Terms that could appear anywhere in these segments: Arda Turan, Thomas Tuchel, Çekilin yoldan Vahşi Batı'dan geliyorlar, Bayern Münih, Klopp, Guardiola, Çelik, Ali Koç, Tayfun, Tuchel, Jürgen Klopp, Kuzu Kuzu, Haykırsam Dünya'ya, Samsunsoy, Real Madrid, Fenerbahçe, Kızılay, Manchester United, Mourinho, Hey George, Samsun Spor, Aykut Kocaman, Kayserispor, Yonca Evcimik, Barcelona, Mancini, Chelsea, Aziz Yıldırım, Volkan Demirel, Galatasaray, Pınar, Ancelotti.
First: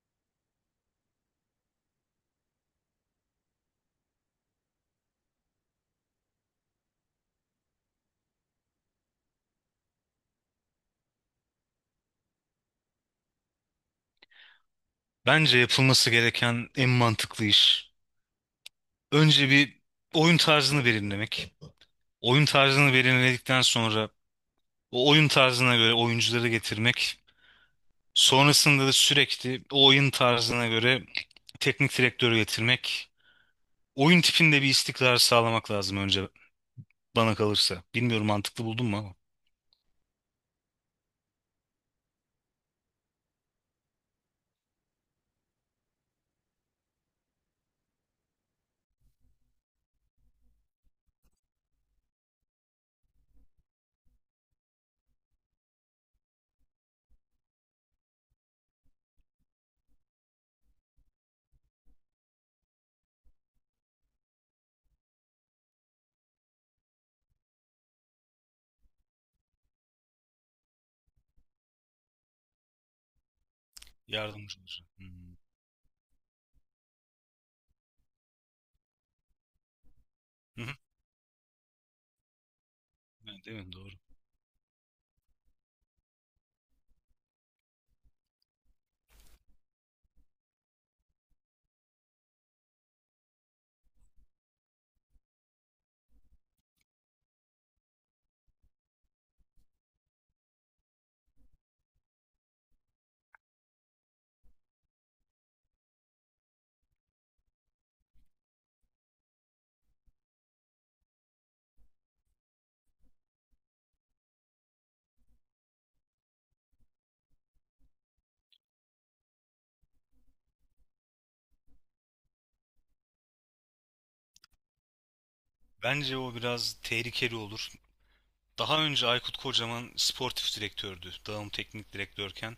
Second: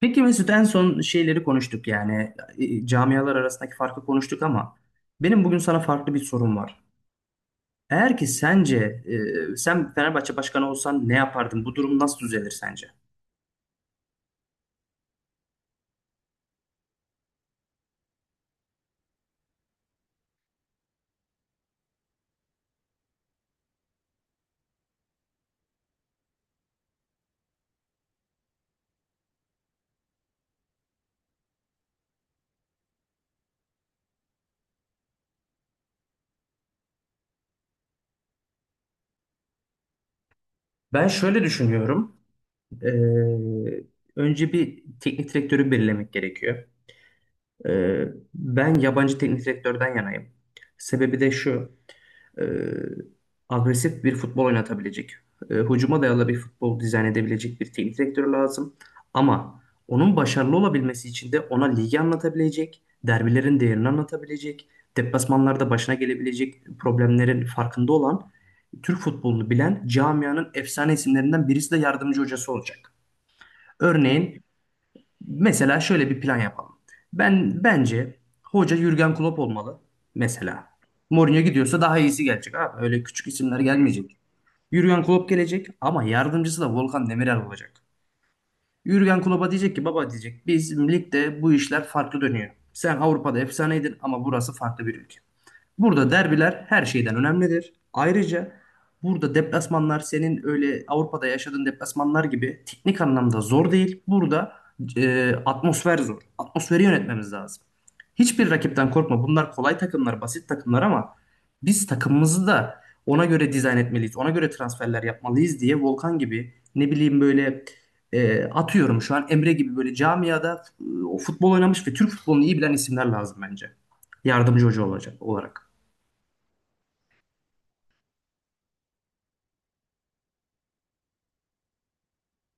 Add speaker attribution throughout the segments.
Speaker 1: Peki Mesut, en son şeyleri konuştuk, yani camialar arasındaki farkı konuştuk ama benim bugün sana farklı bir sorum var. Eğer ki sence sen Fenerbahçe başkanı olsan ne yapardın? Bu durum nasıl düzelir sence?
Speaker 2: Bence yapılması gereken en mantıklı iş. Önce bir oyun tarzını belirlemek. Oyun tarzını belirledikten sonra o oyun tarzına göre oyuncuları getirmek. Sonrasında da sürekli o oyun tarzına göre teknik direktörü getirmek. Oyun tipinde bir istikrar sağlamak lazım önce bana kalırsa. Bilmiyorum mantıklı buldun mu ama.
Speaker 1: Ben şöyle düşünüyorum. E, Önce bir teknik direktörü belirlemek gerekiyor. E, Ben yabancı teknik direktörden yanayım. Sebebi de şu. e, Agresif bir futbol oynatabilecek, hücuma dayalı bir futbol dizayn edebilecek bir teknik direktör lazım. Ama onun başarılı olabilmesi için de ona ligi anlatabilecek, derbilerin değerini anlatabilecek, deplasmanlarda başına gelebilecek problemlerin farkında olan, Türk futbolunu bilen camianın efsane isimlerinden birisi de yardımcı hocası olacak. Örneğin,
Speaker 2: Yardımcı olur. Hmm.
Speaker 1: mesela şöyle bir plan yapalım. Ben bence hoca Jürgen Klopp olmalı
Speaker 2: Hı
Speaker 1: mesela.
Speaker 2: hı.
Speaker 1: Mourinho gidiyorsa daha iyisi gelecek abi. Öyle küçük
Speaker 2: Evet,
Speaker 1: isimler
Speaker 2: değil. Doğru.
Speaker 1: gelmeyecek. Jürgen Klopp gelecek, ama yardımcısı da Volkan Demirel olacak. Jürgen Klopp'a diyecek ki, baba diyecek, biz ligde bu işler farklı dönüyor. Sen Avrupa'da efsaneydin ama burası farklı bir ülke. Burada derbiler her şeyden önemlidir. Ayrıca burada deplasmanlar senin öyle Avrupa'da yaşadığın deplasmanlar gibi teknik anlamda zor değil. Burada atmosfer zor. Atmosferi yönetmemiz lazım. Hiçbir rakipten korkma. Bunlar kolay takımlar, basit takımlar, ama biz takımımızı da ona göre dizayn etmeliyiz. Ona göre transferler yapmalıyız diye Volkan gibi, ne bileyim, böyle atıyorum şu an Emre gibi, böyle camiada o futbol oynamış ve Türk futbolunu iyi bilen isimler lazım bence. Yardımcı hoca olacak olarak.
Speaker 2: Bence o biraz tehlikeli olur. Daha önce Aykut Kocaman sportif direktördü. Dağım teknik direktörken.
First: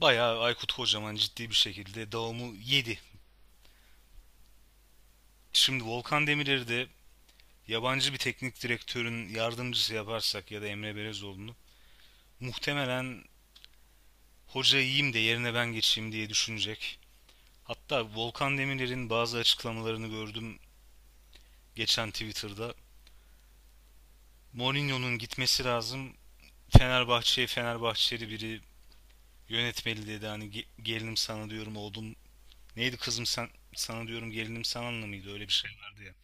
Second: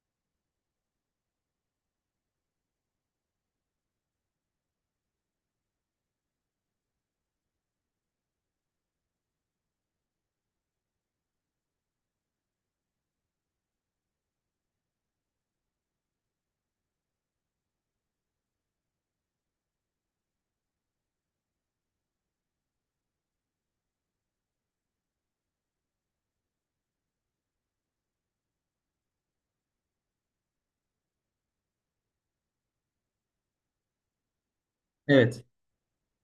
Speaker 2: Bayağı Aykut Kocaman ciddi bir şekilde Davam'ı yedi. Şimdi Volkan Demirer'i de yabancı bir teknik direktörün yardımcısı yaparsak ya da Emre Belezoğlu'nu muhtemelen hoca yiyeyim de yerine ben geçeyim diye düşünecek. Hatta Volkan Demirer'in bazı açıklamalarını gördüm geçen Twitter'da. Mourinho'nun gitmesi lazım. Fenerbahçe'ye Fenerbahçeli biri yönetmeli dedi. Hani gelinim sana diyorum oğlum. Neydi kızım sen sana diyorum gelinim sana mıydı?
Speaker 1: Evet.
Speaker 2: Öyle bir şey vardı ya.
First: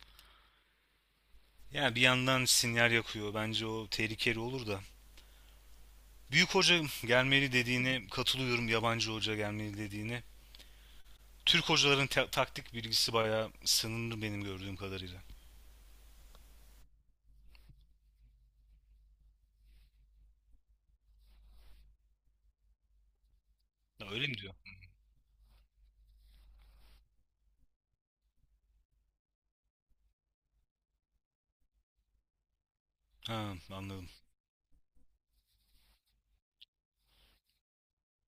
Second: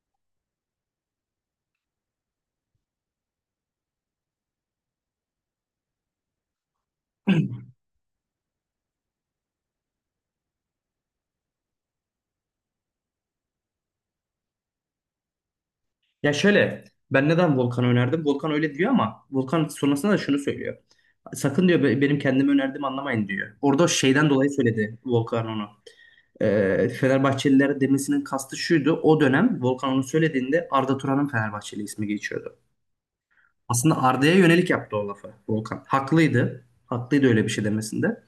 Speaker 2: Ya bir yandan sinyal yakıyor. Bence o tehlikeli olur da. Büyük hoca gelmeli dediğine katılıyorum. Yabancı hoca gelmeli dediğine. Türk hocaların taktik bilgisi bayağı sınırlı benim gördüğüm kadarıyla.
Speaker 1: Ya şöyle, ben neden Volkan'ı önerdim? Volkan öyle diyor, ama Volkan sonrasında da şunu söylüyor. Sakın diyor, benim kendimi önerdiğimi anlamayın diyor. Orada
Speaker 2: Ya öyle
Speaker 1: şeyden
Speaker 2: mi
Speaker 1: dolayı
Speaker 2: diyor?
Speaker 1: söyledi Volkan onu. Fenerbahçelilere demesinin kastı şuydu. O dönem Volkan onu söylediğinde Arda Turan'ın Fenerbahçeli ismi geçiyordu.
Speaker 2: Ha,
Speaker 1: Aslında
Speaker 2: anladım.
Speaker 1: Arda'ya yönelik yaptı o lafı Volkan. Haklıydı. Haklıydı öyle bir şey demesinde.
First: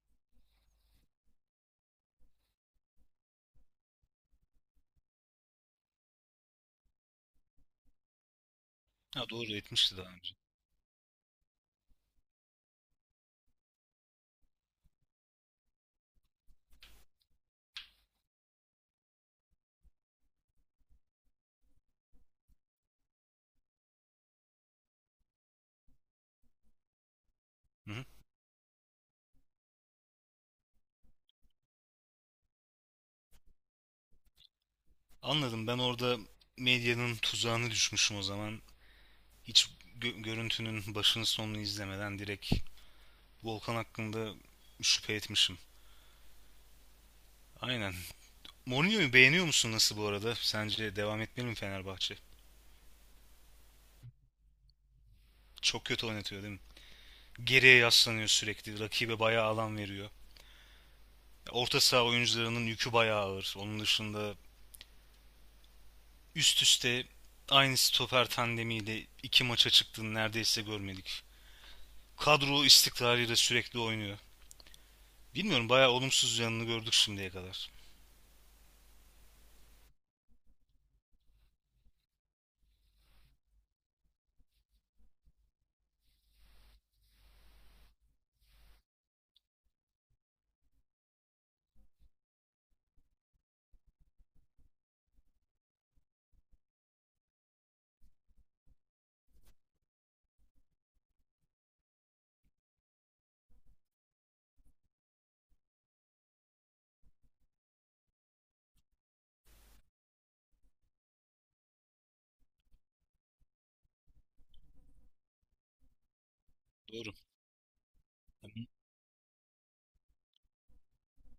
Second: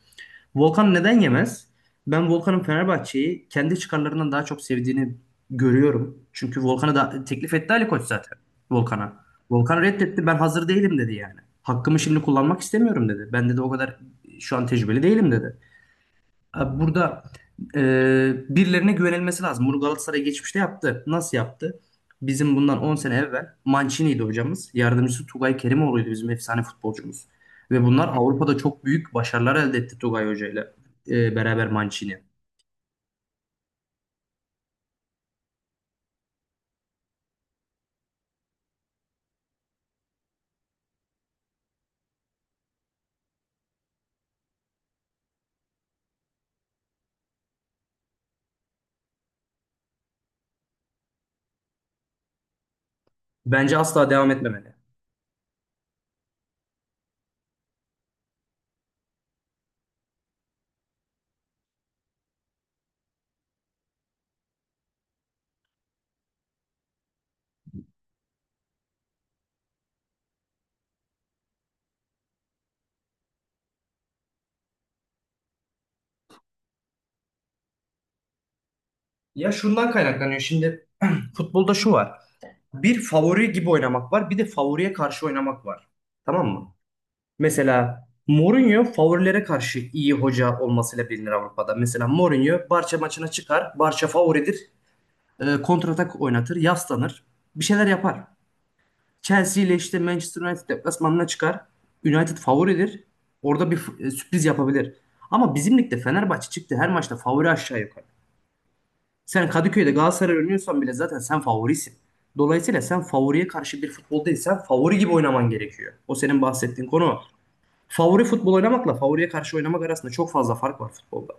Speaker 1: Volkan neden yemez? Ben Volkan'ın Fenerbahçe'yi kendi çıkarlarından daha çok sevdiğini görüyorum. Çünkü Volkan'a da teklif etti Ali Koç zaten. Volkan'a.
Speaker 2: Ha, doğru
Speaker 1: Volkan
Speaker 2: etmişti daha
Speaker 1: reddetti.
Speaker 2: önce.
Speaker 1: Ben hazır değilim dedi yani. Hakkımı şimdi kullanmak istemiyorum dedi. Ben dedi, o kadar şu an tecrübeli değilim dedi. Abi, burada e, birilerine güvenilmesi lazım. Bunu Galatasaray geçmişte yaptı. Nasıl yaptı? Bizim bundan 10 sene evvel Mancini'ydi hocamız. Yardımcısı Tugay Kerimoğlu'ydu, bizim efsane futbolcumuz. Ve
Speaker 2: Hı hı.
Speaker 1: bunlar Avrupa'da çok büyük başarılar elde etti Tugay Hoca ile beraber Mancini.
Speaker 2: Anladım. Ben orada medyanın tuzağına düşmüşüm o zaman. Hiç görüntünün başını sonunu izlemeden direkt Volkan hakkında şüphe etmişim. Aynen. Mourinho'yu beğeniyor musun nasıl bu arada? Sence devam etmeli mi Fenerbahçe?
Speaker 1: Bence asla devam etmemeli.
Speaker 2: Çok kötü oynatıyor değil mi? Geriye yaslanıyor sürekli. Rakibe bayağı alan veriyor. Orta saha oyuncularının yükü bayağı ağır. Onun dışında üst üste aynı stoper tandemiyle iki maça çıktığını neredeyse görmedik. Kadro istikrarıyla sürekli oynuyor. Bilmiyorum, bayağı olumsuz yanını gördük şimdiye kadar.
Speaker 1: Ya şundan kaynaklanıyor şimdi, futbolda şu var. Bir favori gibi oynamak var, bir de favoriye karşı oynamak var. Tamam mı? Mesela Mourinho favorilere karşı iyi hoca olmasıyla bilinir Avrupa'da. Mesela Mourinho Barça maçına çıkar. Barça favoridir. Kontratak oynatır. Yaslanır. Bir şeyler yapar. Chelsea ile işte Manchester United deplasmanına çıkar. United favoridir. Orada bir sürpriz yapabilir. Ama bizim ligde Fenerbahçe çıktı her maçta favori, aşağı yukarı. Sen Kadıköy'de Galatasaray oynuyorsan bile zaten sen favorisin. Dolayısıyla sen favoriye karşı bir futboldaysan favori gibi oynaman gerekiyor. O senin bahsettiğin
Speaker 2: Doğru.
Speaker 1: konu, favori futbol oynamakla favoriye karşı oynamak arasında çok fazla fark var futbolda.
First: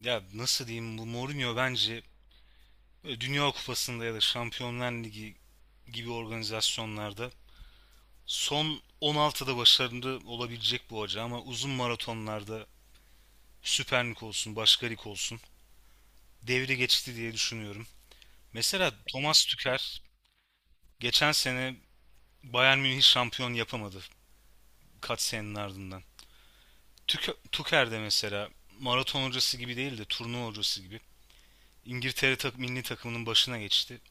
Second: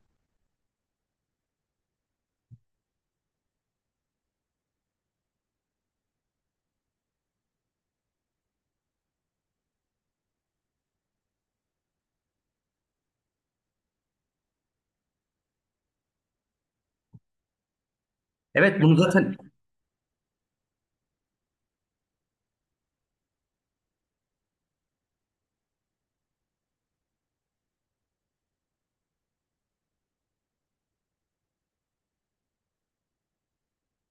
Speaker 2: Ya nasıl diyeyim, bu Mourinho bence Dünya Kupası'nda ya da Şampiyonlar Ligi gibi organizasyonlarda son 16'da başarılı olabilecek bu hoca, ama uzun maratonlarda Süper Lig olsun, başka lig olsun. Devri geçti diye düşünüyorum.
Speaker 1: Evet,
Speaker 2: Mesela
Speaker 1: bunu zaten,
Speaker 2: Thomas Tuchel geçen sene Bayern Münih şampiyon yapamadı kaç senenin ardından. Tuchel de mesela maraton hocası gibi değil de turnuva hocası gibi İngiltere milli takımının başına geçti.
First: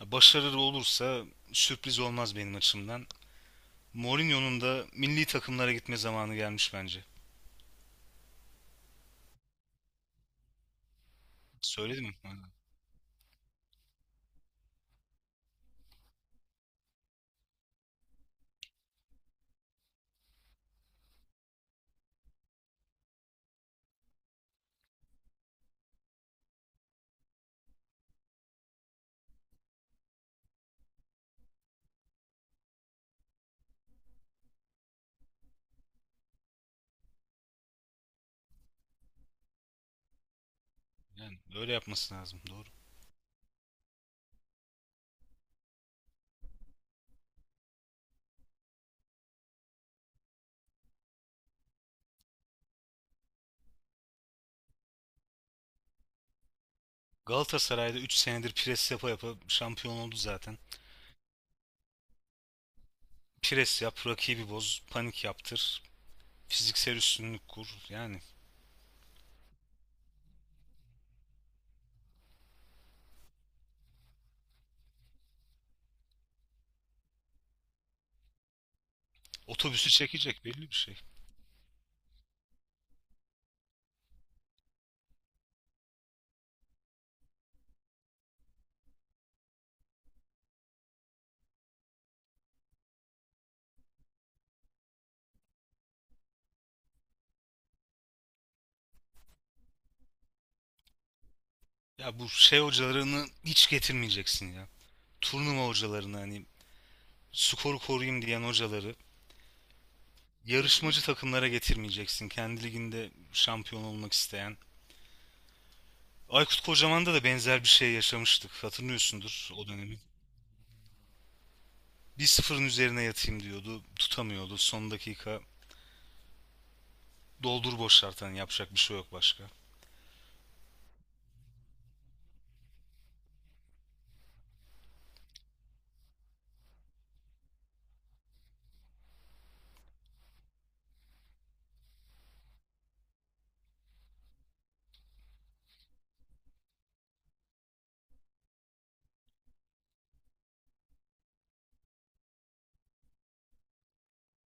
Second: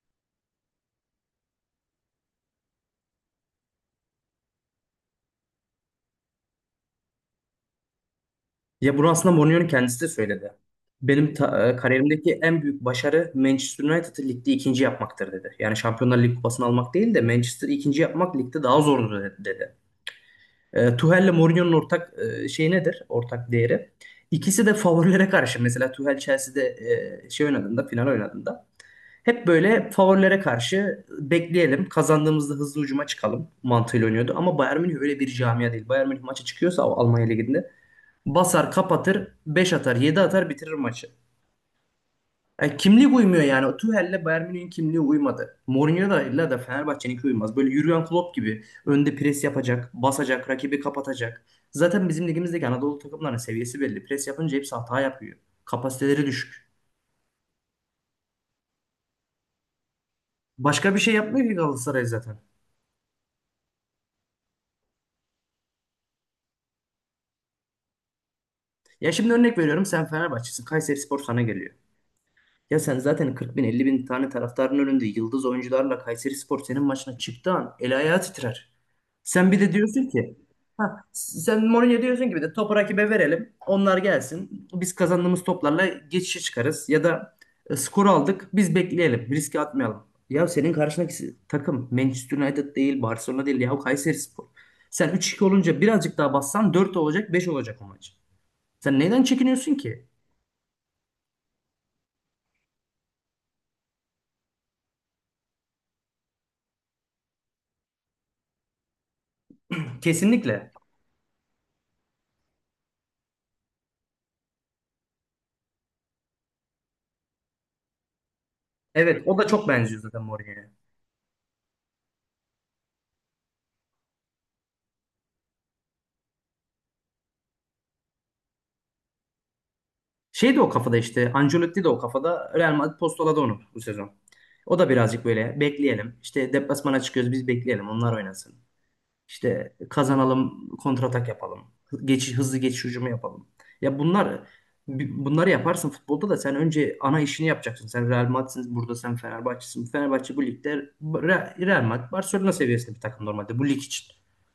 Speaker 2: Ya başarılı olursa sürpriz olmaz benim açımdan. Mourinho'nun da milli takımlara gitme zamanı gelmiş bence.
Speaker 1: ya bunu aslında Mourinho'nun kendisi de söyledi. Benim
Speaker 2: Söyledim mi?
Speaker 1: kariyerimdeki en büyük başarı Manchester United'ı ligde ikinci yapmaktır dedi. Yani Şampiyonlar Ligi kupasını almak değil de Manchester'ı ikinci yapmak ligde daha zordur dedi. Tuchel'le Mourinho'nun ortak şey nedir? Ortak değeri. İkisi de favorilere karşı. Mesela Tuchel Chelsea'de final oynadığında hep böyle favorilere karşı bekleyelim. Kazandığımızda hızlı ucuma çıkalım mantığıyla oynuyordu. Ama Bayern Münih öyle bir camia değil. Bayern Münih maça çıkıyorsa o Almanya Ligi'nde basar, kapatır, 5 atar, 7 atar, bitirir maçı.
Speaker 2: Yani öyle yapması lazım. Doğru.
Speaker 1: Yani kimliği uymuyor yani. O Tuchel'le Bayern Münih'in kimliği uymadı. Mourinho'da da Fenerbahçe'ninki uymaz. Böyle Jurgen Klopp gibi önde pres yapacak, basacak, rakibi kapatacak. Zaten bizim ligimizdeki Anadolu takımlarının seviyesi belli. Pres yapınca hepsi hata yapıyor. Kapasiteleri düşük.
Speaker 2: Galatasaray'da 3 senedir pres yapa yapa şampiyon oldu zaten.
Speaker 1: Başka bir şey yapmıyor ki Galatasaray zaten.
Speaker 2: Pres yap, rakibi boz, panik yaptır, fiziksel üstünlük kur. Yani
Speaker 1: Ya şimdi örnek veriyorum, sen Fenerbahçe'sin. Kayserispor sana geliyor. Ya sen zaten 40 bin 50 bin tane taraftarın önünde yıldız oyuncularla, Kayserispor senin maçına çıktığı an el ayağı titrer. Sen bir de
Speaker 2: otobüsü
Speaker 1: diyorsun ki,
Speaker 2: çekecek belli bir şey.
Speaker 1: ha, sen Mourinho diyorsun ki, bir de topu rakibe verelim. Onlar gelsin. Biz kazandığımız toplarla geçişe çıkarız. Ya da skor aldık, biz bekleyelim. Riske atmayalım. Ya senin karşındaki takım Manchester United değil, Barcelona değil. Ya Kayserispor. Sen 3-2 olunca birazcık daha bassan 4 olacak, 5 olacak o maç. Sen neyden çekiniyorsun ki?
Speaker 2: Ya bu şey hocalarını hiç getirmeyeceksin ya. Turnuva hocalarını, hani skoru koruyayım diyen hocaları
Speaker 1: Kesinlikle.
Speaker 2: yarışmacı takımlara getirmeyeceksin. Kendi liginde şampiyon olmak isteyen. Aykut Kocaman'da da benzer bir şey yaşamıştık.
Speaker 1: Evet, o da
Speaker 2: Hatırlıyorsundur
Speaker 1: çok
Speaker 2: o dönemi.
Speaker 1: benziyor zaten Mourinho'ya.
Speaker 2: Bir sıfırın üzerine yatayım diyordu. Tutamıyordu. Son dakika doldur boşalt, hani yapacak bir şey yok başka.
Speaker 1: Şey de o kafada, işte Ancelotti de o kafada, Real Madrid postaladı onu bu sezon. O da birazcık böyle, bekleyelim. İşte deplasmana çıkıyoruz, biz bekleyelim, onlar oynasın. İşte kazanalım, kontratak yapalım. Geçiş, hızlı geçiş hücumu yapalım. Ya bunlar, bunları yaparsın futbolda da, sen önce ana işini yapacaksın. Sen Real Madrid'sin burada, sen Fenerbahçe'sin. Fenerbahçe bu ligde Real Madrid, Barcelona seviyesinde bir takım normalde bu lig için.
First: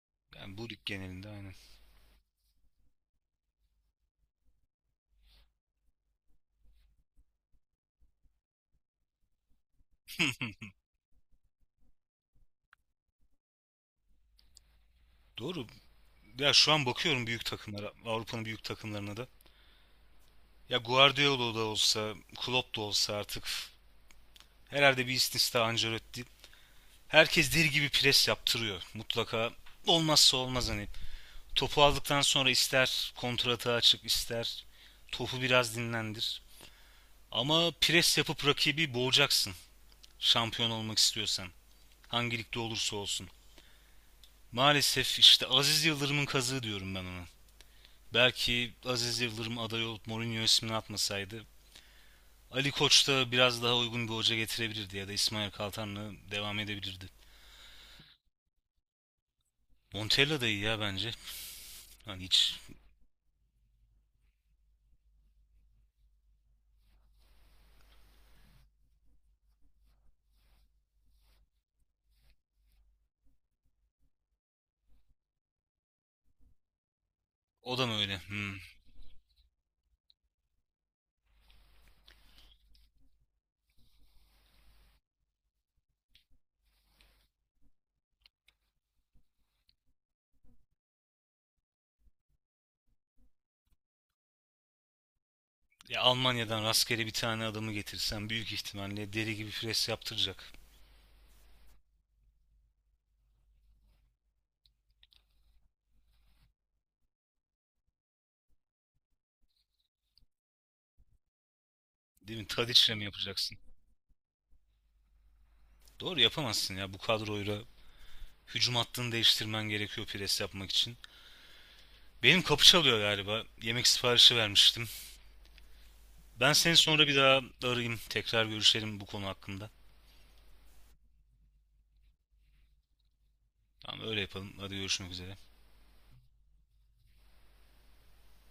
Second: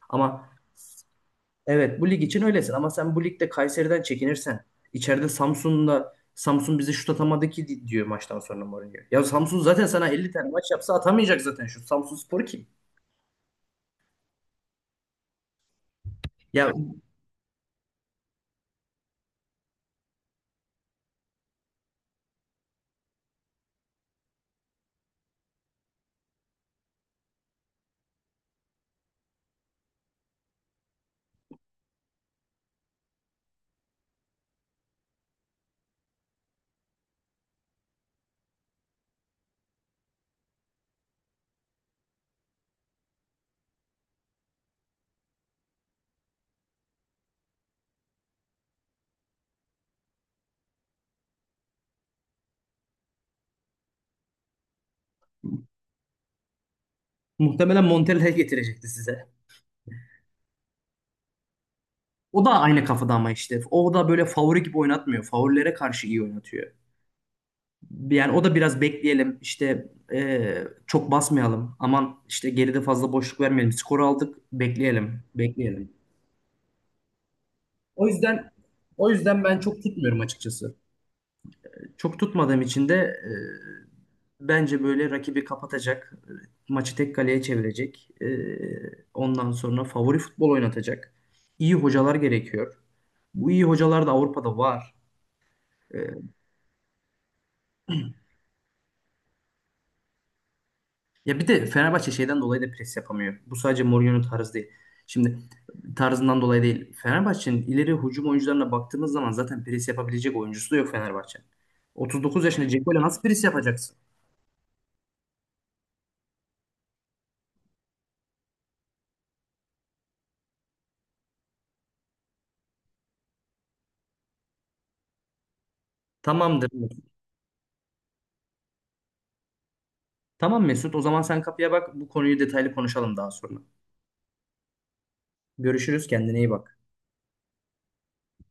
Speaker 1: Ama
Speaker 2: Yani bu lig genelinde aynen.
Speaker 1: evet, bu lig için öylesin ama sen bu ligde Kayseri'den çekinirsen, içeride Samsun'da, Samsun bizi şut atamadı ki diyor maçtan sonra Mourinho. Ya Samsun zaten sana 50 tane maç yapsa atamayacak zaten, şu Samsun Spor kim?
Speaker 2: Doğru. Ya
Speaker 1: Ya
Speaker 2: şu an bakıyorum büyük takımlara, Avrupa'nın büyük takımlarına da. Ya Guardiola da olsa, Klopp da olsa artık, herhalde bir istisna Ancelotti. Herkes deli gibi pres yaptırıyor mutlaka. Olmazsa olmaz hani. Topu aldıktan sonra ister kontratağa çık, ister topu biraz dinlendir. Ama pres yapıp rakibi boğacaksın şampiyon olmak istiyorsan. Hangi ligde olursa olsun. Maalesef işte Aziz Yıldırım'ın kazığı diyorum ben ona. Belki Aziz Yıldırım aday olup Mourinho ismini atmasaydı, Ali Koç da biraz daha uygun bir hoca getirebilirdi ya da İsmail Kaltan'la devam edebilirdi.
Speaker 1: muhtemelen Montella getirecekti size.
Speaker 2: Montella da iyi ya bence. Hani
Speaker 1: O da
Speaker 2: hiç
Speaker 1: aynı kafada ama işte. O da böyle favori gibi oynatmıyor. Favorilere karşı iyi oynatıyor. Yani o da biraz, bekleyelim. İşte çok basmayalım. Aman işte geride fazla boşluk vermeyelim. Skoru aldık. Bekleyelim. Bekleyelim.
Speaker 2: o da mı
Speaker 1: O
Speaker 2: öyle?
Speaker 1: yüzden
Speaker 2: Hmm.
Speaker 1: o yüzden ben çok tutmuyorum açıkçası. Çok tutmadığım için de bence böyle rakibi kapatacak, maçı tek kaleye çevirecek, ondan sonra favori futbol oynatacak iyi hocalar gerekiyor. Bu iyi hocalar da Avrupa'da var. E,
Speaker 2: Ya Almanya'dan rastgele bir tane adamı getirsen büyük ihtimalle deli gibi pres yaptıracak.
Speaker 1: Ya bir de Fenerbahçe şeyden dolayı da pres yapamıyor. Bu sadece Mourinho'nun tarzı değil. Şimdi tarzından dolayı değil. Fenerbahçe'nin ileri hücum oyuncularına baktığımız zaman zaten pres yapabilecek oyuncusu da yok Fenerbahçe'nin.
Speaker 2: Değil
Speaker 1: 39
Speaker 2: mi?
Speaker 1: yaşında
Speaker 2: Tadiç'le
Speaker 1: Dzeko'yla
Speaker 2: mi
Speaker 1: nasıl pres
Speaker 2: yapacaksın?
Speaker 1: yapacaksın?
Speaker 2: Doğru, yapamazsın ya bu kadroyla. Hücum hattını değiştirmen gerekiyor pres yapmak için. Benim kapı çalıyor galiba. Yemek siparişi vermiştim. Ben
Speaker 1: Tamamdır.
Speaker 2: seni sonra bir daha arayayım. Tekrar görüşelim bu konu hakkında.
Speaker 1: Tamam Mesut, o zaman sen kapıya bak. Bu konuyu detaylı konuşalım daha sonra.
Speaker 2: Tamam, öyle yapalım. Hadi, görüşmek üzere.
Speaker 1: Görüşürüz, kendine iyi bak.